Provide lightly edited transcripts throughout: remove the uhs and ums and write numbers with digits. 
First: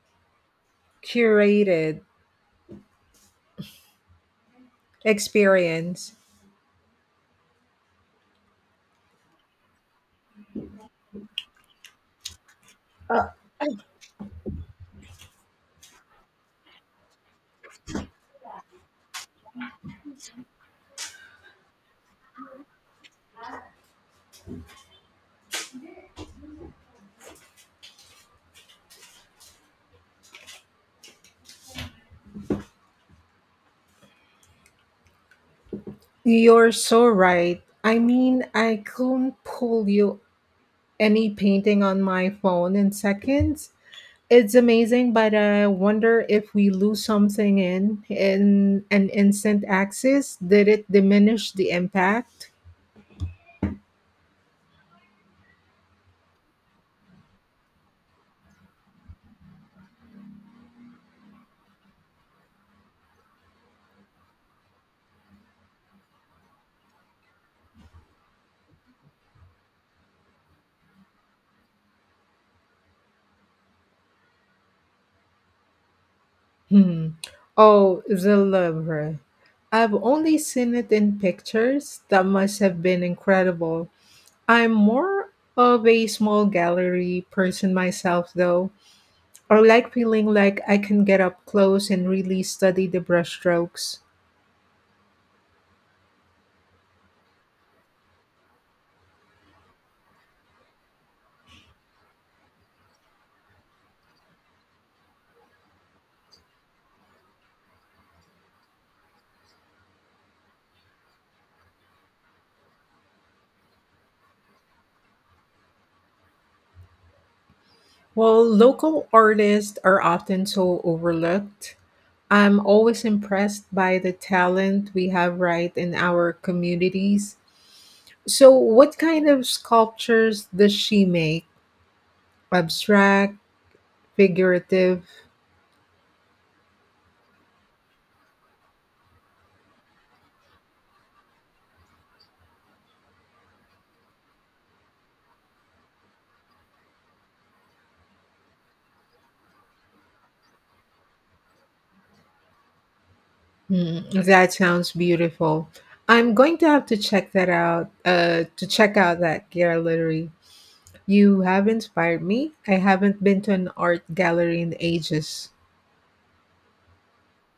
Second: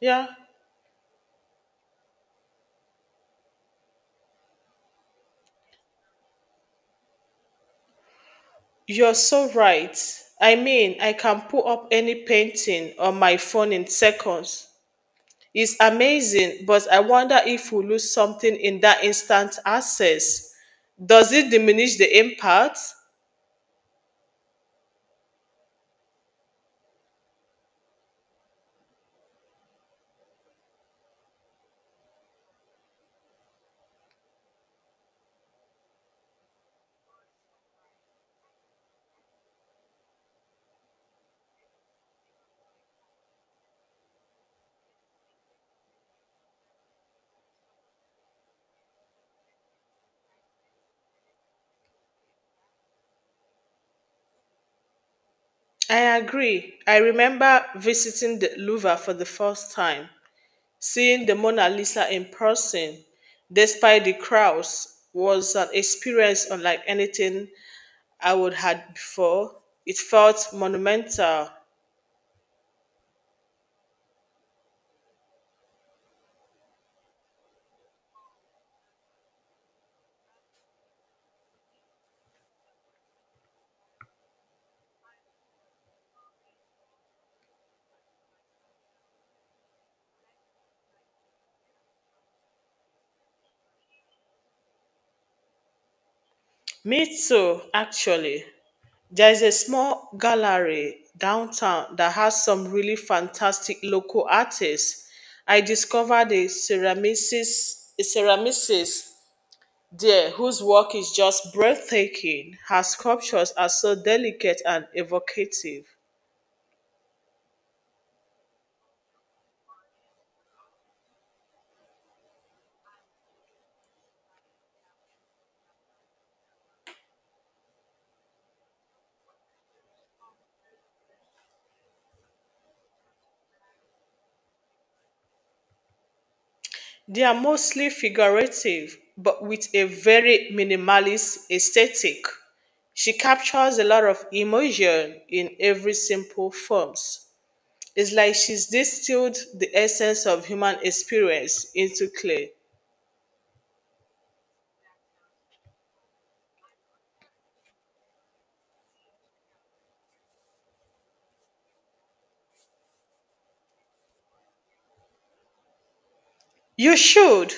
Yeah, Curated experience. you're so right. I mean, I can pull up any painting on my phone in seconds. It's amazing, but I wonder if we lose something in that instant access. Does it diminish the impact? You're so right. I mean, I couldn't pull you any painting on my phone in seconds. It's amazing, but I wonder if we lose something in an instant access. Did it diminish the impact? I agree. I remember visiting the Louvre for the first time. Seeing the Mona Lisa in person, despite the crowds, was an experience unlike anything I would had before. It felt monumental. Hmm. Oh, the Louvre. I've only seen it in pictures. That must have been incredible. I'm more of a small gallery person myself, though. I like feeling like I can get up close and really study the brushstrokes. Me too, actually. There's a small gallery downtown that has some really fantastic local artists. I discovered a ceramicist there whose work is just breathtaking. Her sculptures are so delicate and evocative. While local artists are often so overlooked, I'm always impressed by the talent we have right in our communities. So, what kind of sculptures does she make? Abstract, figurative? They are mostly figurative, but with a very minimalist aesthetic. She captures a lot of emotion in every simple forms. It's like she's distilled the essence of human experience into clay. Hmm, that sounds beautiful. I'm going to have to check that out. To check out that gallery. You have inspired me. I haven't been to an art gallery in ages. You should.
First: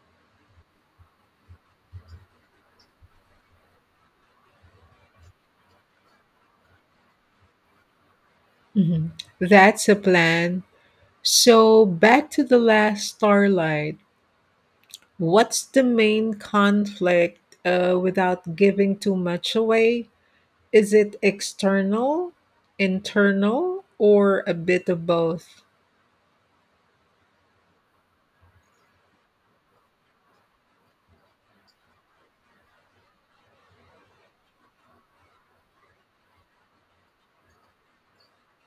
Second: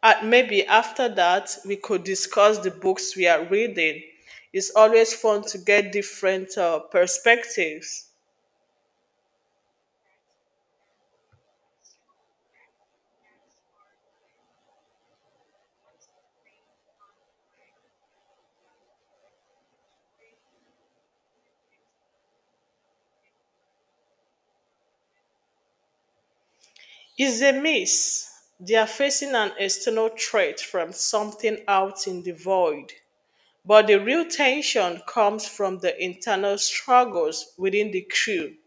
And maybe after that, we could discuss the books we are reading. It's always fun to get different perspectives. Mhm. That's a plan. So back to the last starlight. What's the main conflict? Without giving too much away, is it external, internal, or a bit of both? It's a miss. They are facing an external threat from something out in the void. But the real tension comes from the internal struggles within the crew.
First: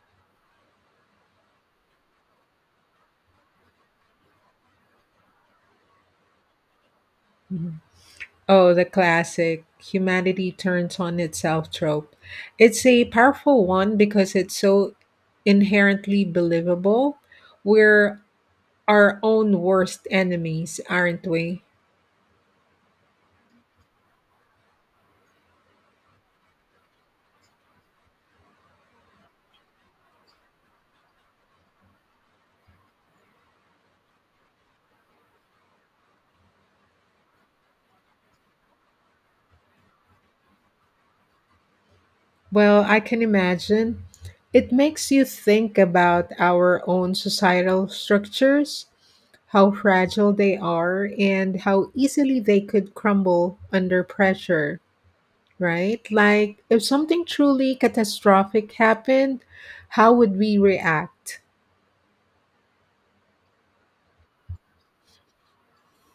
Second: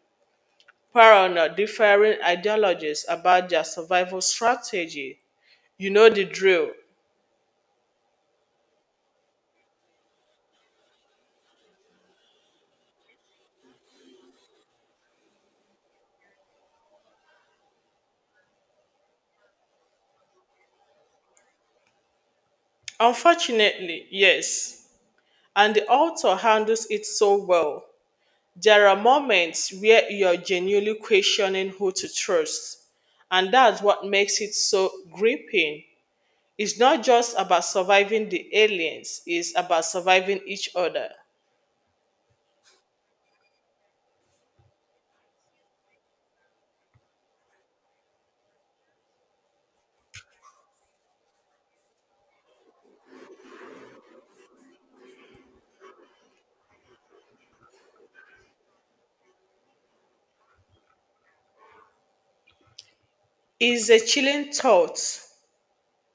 Piranha differing ideologies about their survival strategy. You know the drill. Oh, the classic humanity turns on itself trope. It's a powerful one because it's so inherently believable. We're our own worst enemies, aren't we? Unfortunately, yes. And the author handles it so well. There are moments where you're genuinely questioning who to trust. And that's what makes it so gripping. It's not just about surviving the aliens, it's about surviving each other. Well, I can imagine. It makes you think about our own societal structures, how fragile they are, and how easily they could crumble under pressure, right? Like, if something truly catastrophic happened, how would we react? It's a chilling thought.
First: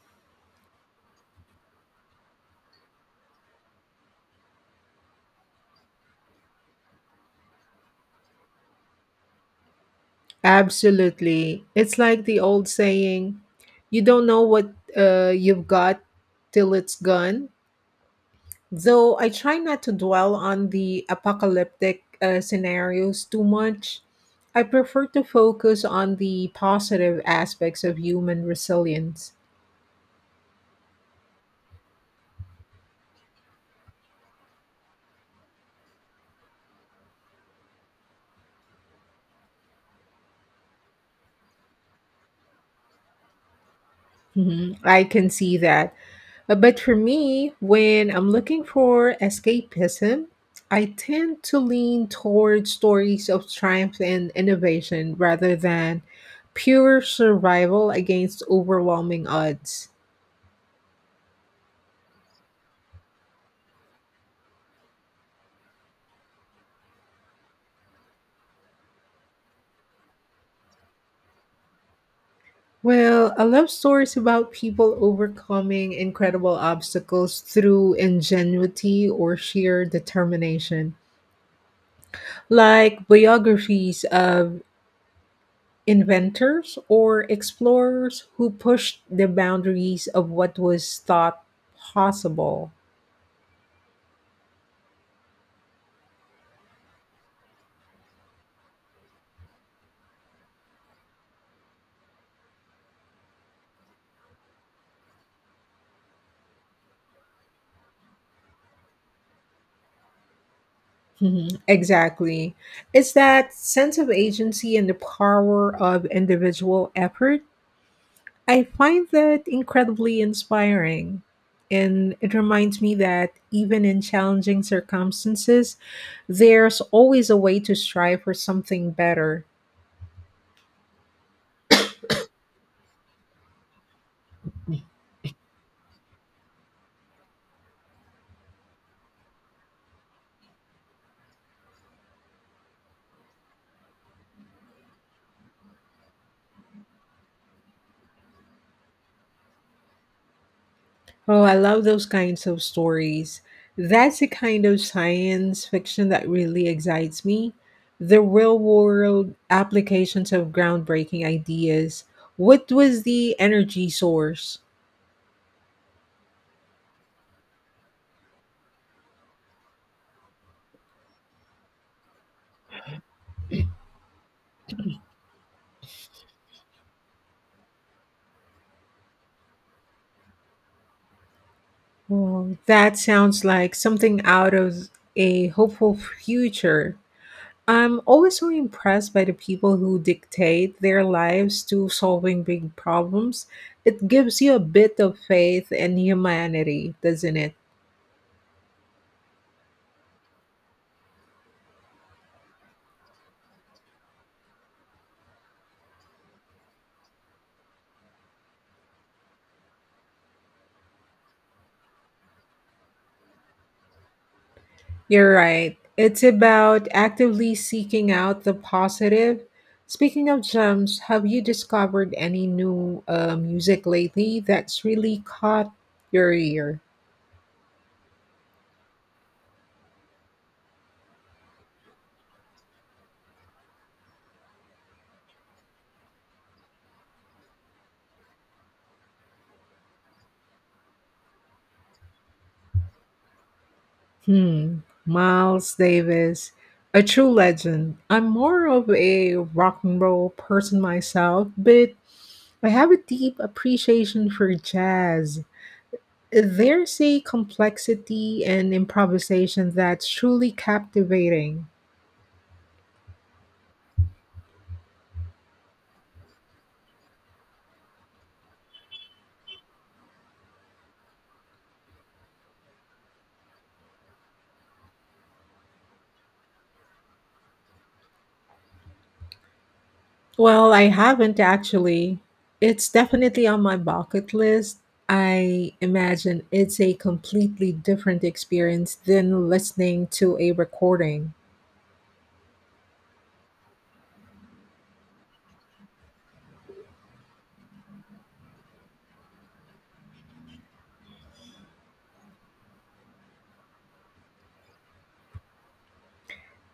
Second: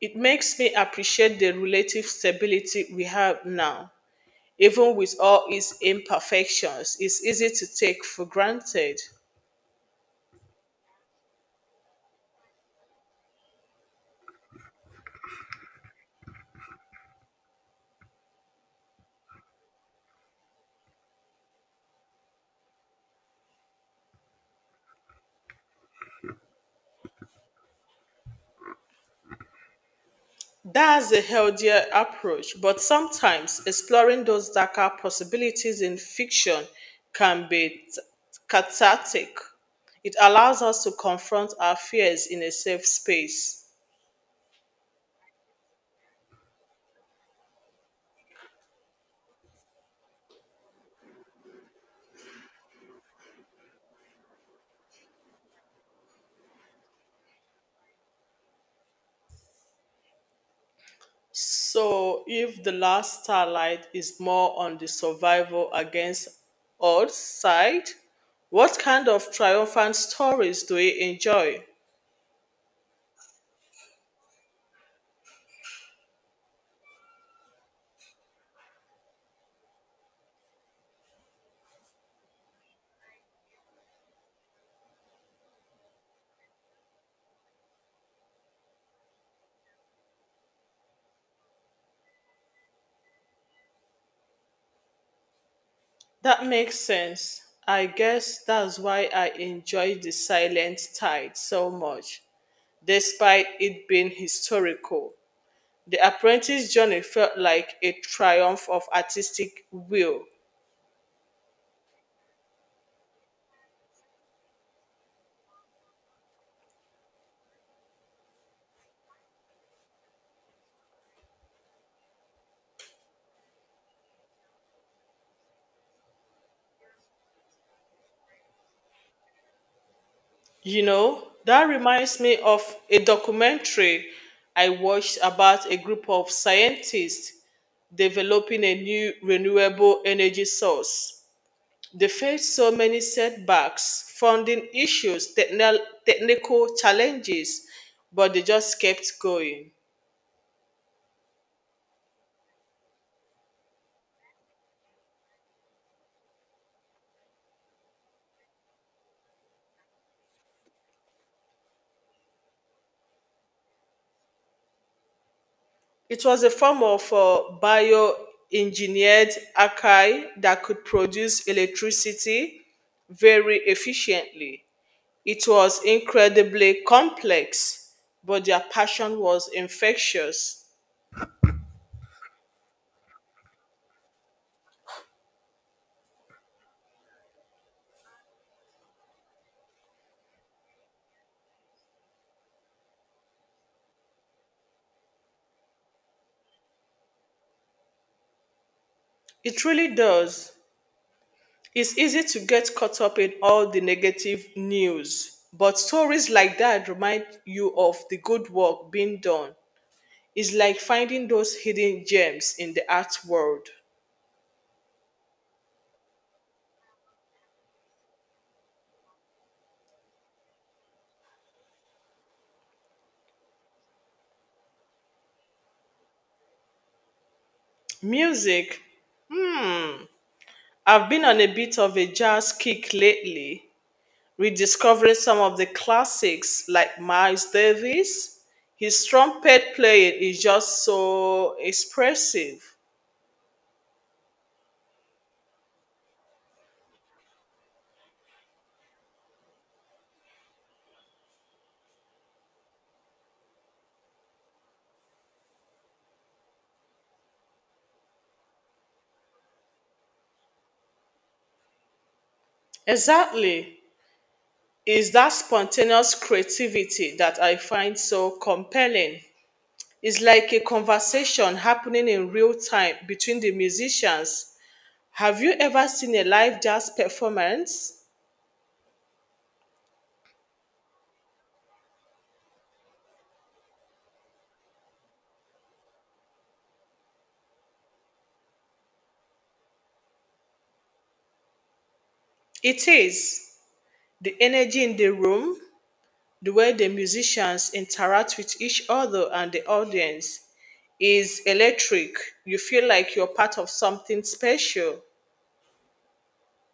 It makes me appreciate the relative stability we have now, even with all its imperfections, it's easy to take for granted. Absolutely. It's like the old saying, you don't know what you've got till it's gone. Though I try not to dwell on the apocalyptic scenarios too much, I prefer to focus on the positive aspects of human resilience. That's a healthier approach, but sometimes exploring those darker possibilities in fiction can be cathartic. It allows us to confront our fears in a safe space. Mhm. I can see that. But for me, when I'm looking for escapism, I tend to lean toward stories of triumph and innovation rather than pure survival against overwhelming odds. So, if the last starlight is more on the survival against odds side, what kind of triumphant stories do we enjoy? Well, I love stories about people overcoming incredible obstacles through ingenuity or sheer determination, like biographies of inventors or explorers who pushed the boundaries of what was thought possible. That makes sense. I guess that's why I enjoy the Silent Tide so much, despite it being historical. The apprentice journey felt like a triumph of artistic will. Mhm, exactly. It's that sense of agency and the power of individual effort. I find that incredibly inspiring. And it reminds me that even in challenging circumstances, there's always a way to strive for something better. You know, that reminds me of a documentary I watched about a group of scientists developing a new renewable energy source. They faced so many setbacks, funding issues, technical challenges, but they just kept going. Oh, I love those kinds of stories. That's the kind of science fiction that really excites me. The real world applications of groundbreaking ideas. What was the energy source? It was a form of bioengineered archive that could produce electricity very efficiently. It was incredibly complex, but their passion was infectious. Oh, that sounds like something out of a hopeful future. I'm always so impressed by the people who dictate their lives to solving big problems. It gives you a bit of faith and humanity, doesn't it? It really does. It's easy to get caught up in all the negative news, but stories like that remind you of the good work being done. It's like finding those hidden gems in the art world. You're right. It's about actively seeking out the positive. Speaking of gems, have you discovered any new music lately that's really caught your ear? Music. I've been on a bit of a jazz kick lately, rediscovering some of the classics like Miles Davis. His trumpet playing is just so expressive. Hmm, Miles Davis, a true legend. I'm more of a rock and roll person myself, but I have a deep appreciation for jazz. There's a complexity and improvisation that's truly captivating. Exactly. is that spontaneous creativity that I find so compelling. It's like a conversation happening in real time between the musicians. Have you ever seen a live jazz performance? Well, I haven't actually. It's definitely on my bucket list. I imagine it's a completely different experience than listening to a recording. It is. The energy in the room, the way the musicians interact with each other and the audience is electric. You feel like you're part of something special.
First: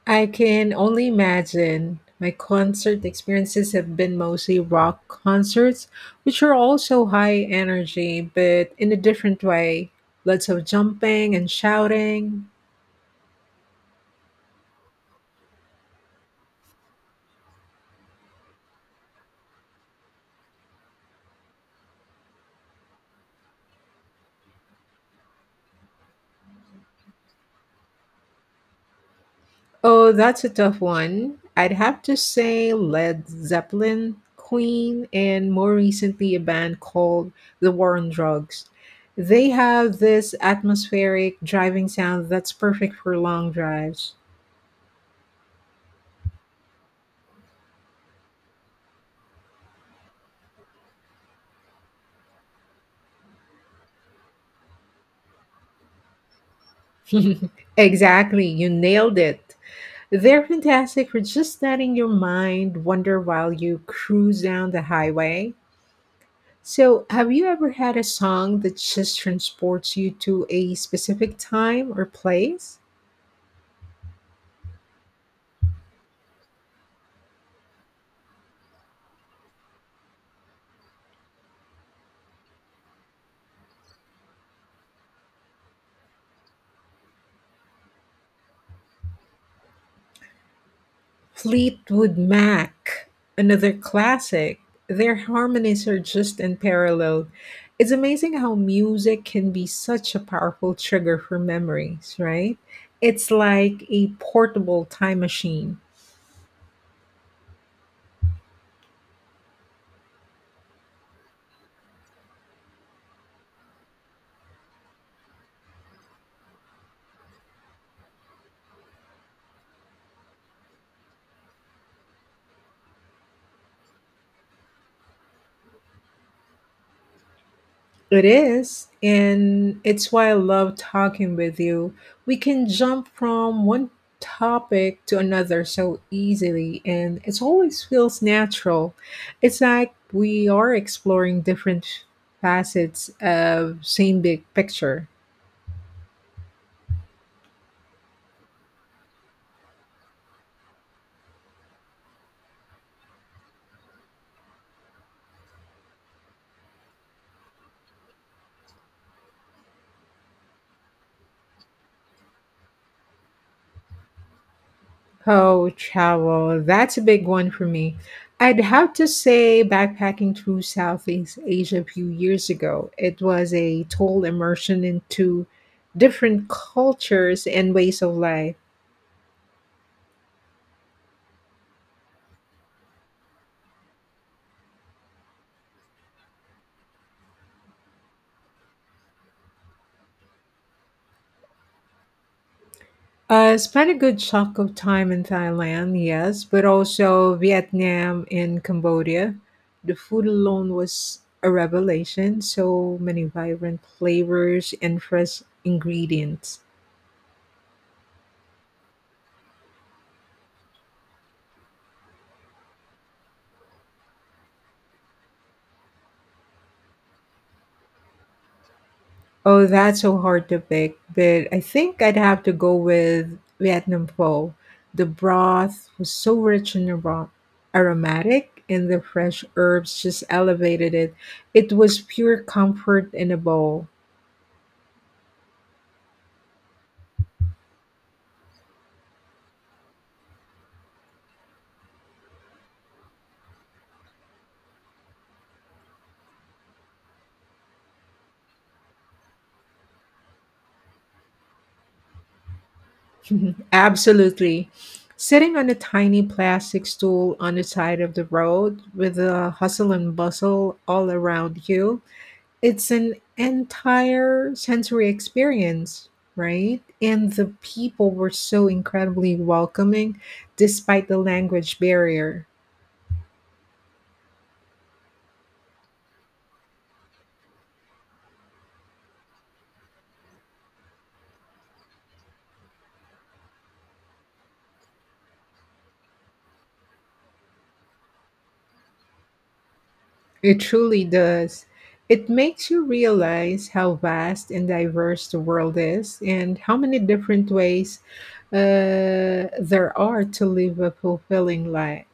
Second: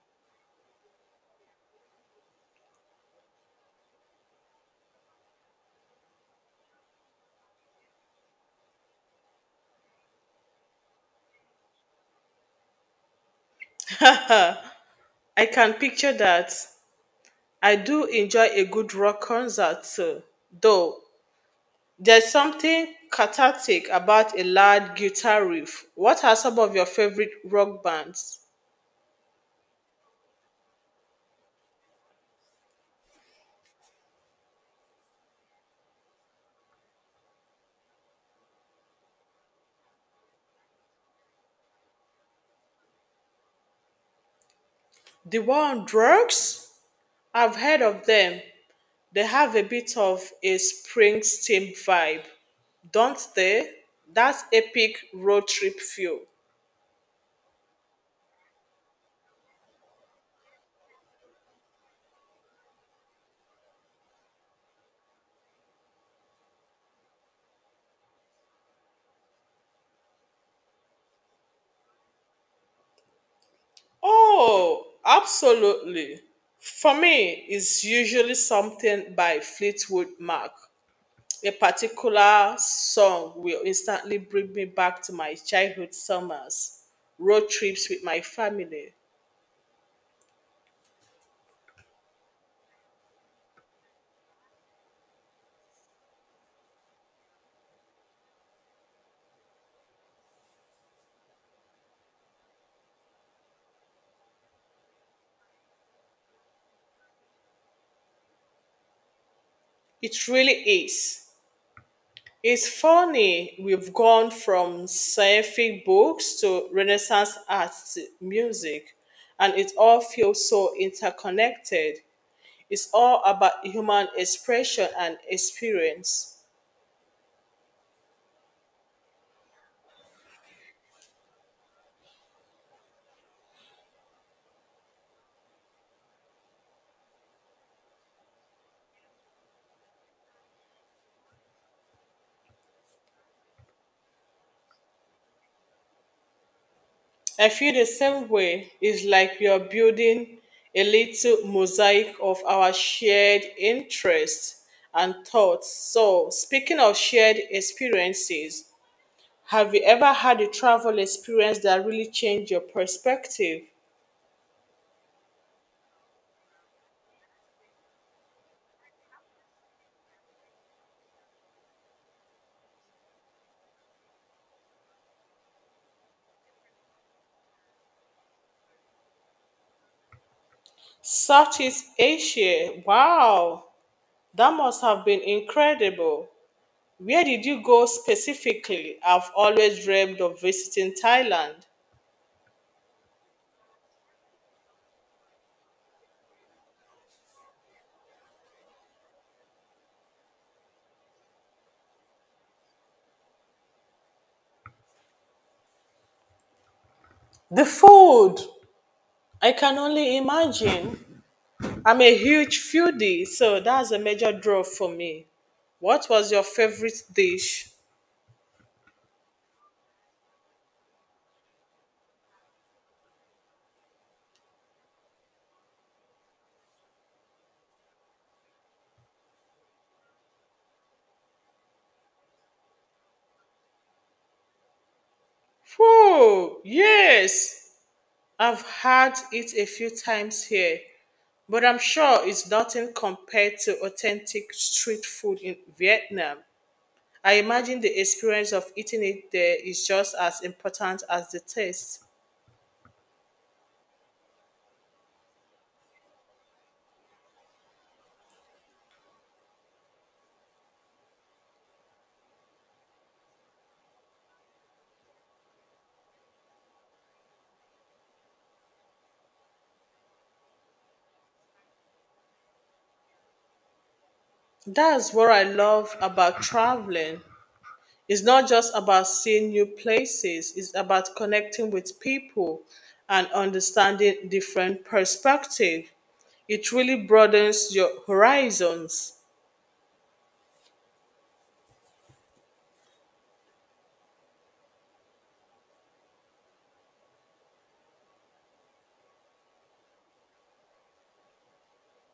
I can only imagine. My concert experiences have been mostly rock concerts, which are also high energy, but in a different way. Lots of jumping and shouting. I can picture that. I do enjoy a good rock concert, though. There's something cathartic about a loud guitar riff. What are some of your favorite rock bands? Oh, that's a tough one. I'd have to say Led Zeppelin, Queen, and more recently a band called The War on Drugs. They have this atmospheric driving sound that's perfect for long drives. The War on Drugs? I've heard of them. They have a bit of a Springsteen vibe, don't they? That's epic road trip feel. Exactly, you nailed it. They're fantastic for just letting your mind wander while you cruise down the highway. So, have you ever had a song that just transports you to a specific time or place? Oh, absolutely. For me, it's usually something by Fleetwood Mac. A particular song will instantly bring me back to my childhood summers, road trips with my family. Fleetwood Mac, another classic. Their harmonies are just unparalleled. It's amazing how music can be such a powerful trigger for memories, right? It's like a portable time machine. It really is. It's funny, we've gone from scientific books to Renaissance art, music, and it all feels so interconnected. It's all about human expression and experience. It is, and it's why I love talking with you. We can jump from one topic to another so easily, and it always feels natural. It's like we are exploring different facets of same big picture. I feel the same way. It's like we are building a little mosaic of our shared interests and thoughts. So, speaking of shared experiences, have you ever had a travel experience that really changed your perspective? Oh, travel. That's a big one for me. I'd have to say backpacking through Southeast Asia a few years ago. It was a total immersion into different cultures and ways of life. Southeast Asia, wow, that must have been incredible. Where did you go specifically? I've always dreamed of visiting Thailand. I spent a good chunk of time in Thailand, yes, but also Vietnam and Cambodia. The food alone was a revelation, so many vibrant flavors and fresh ingredients. The food! I can only imagine. I'm a huge foodie, so that's a major draw for me. What was your favorite dish? Oh, that's so hard to pick, but I think I'd have to go with Vietnam pho. The broth was so rich and aromatic, and the fresh herbs just elevated it. It was pure comfort in a bowl. Whoa, yes, I've had it a few times here, but I'm sure it's nothing compared to authentic street food in Vietnam. I imagine the experience of eating it there is just as important as the taste. Absolutely. Sitting on a tiny plastic stool on the side of the road with the hustle and bustle all around you, it's an entire sensory experience, right? And the people were so incredibly welcoming despite the language barrier. That's what I love about traveling. It's not just about seeing new places, it's about connecting with people and understanding different perspective. It really broadens your horizons. It truly does. It makes you realize how vast and diverse the world is and how many different ways there are to live a fulfilling life.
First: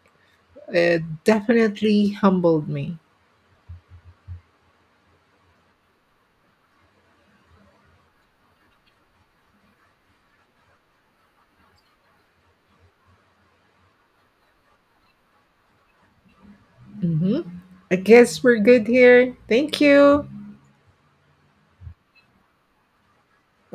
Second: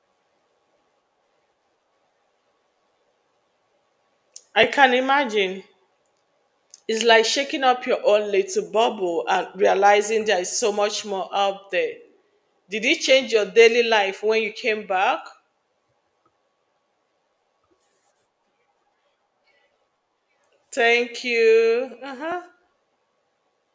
It definitely humbled me. I can imagine. It's like shaking up your own little bubble and realizing there is so much more out there. Did it change your daily life when you came back? Hmm. I guess we're good here. Thank you. Thank you. Uh-huh.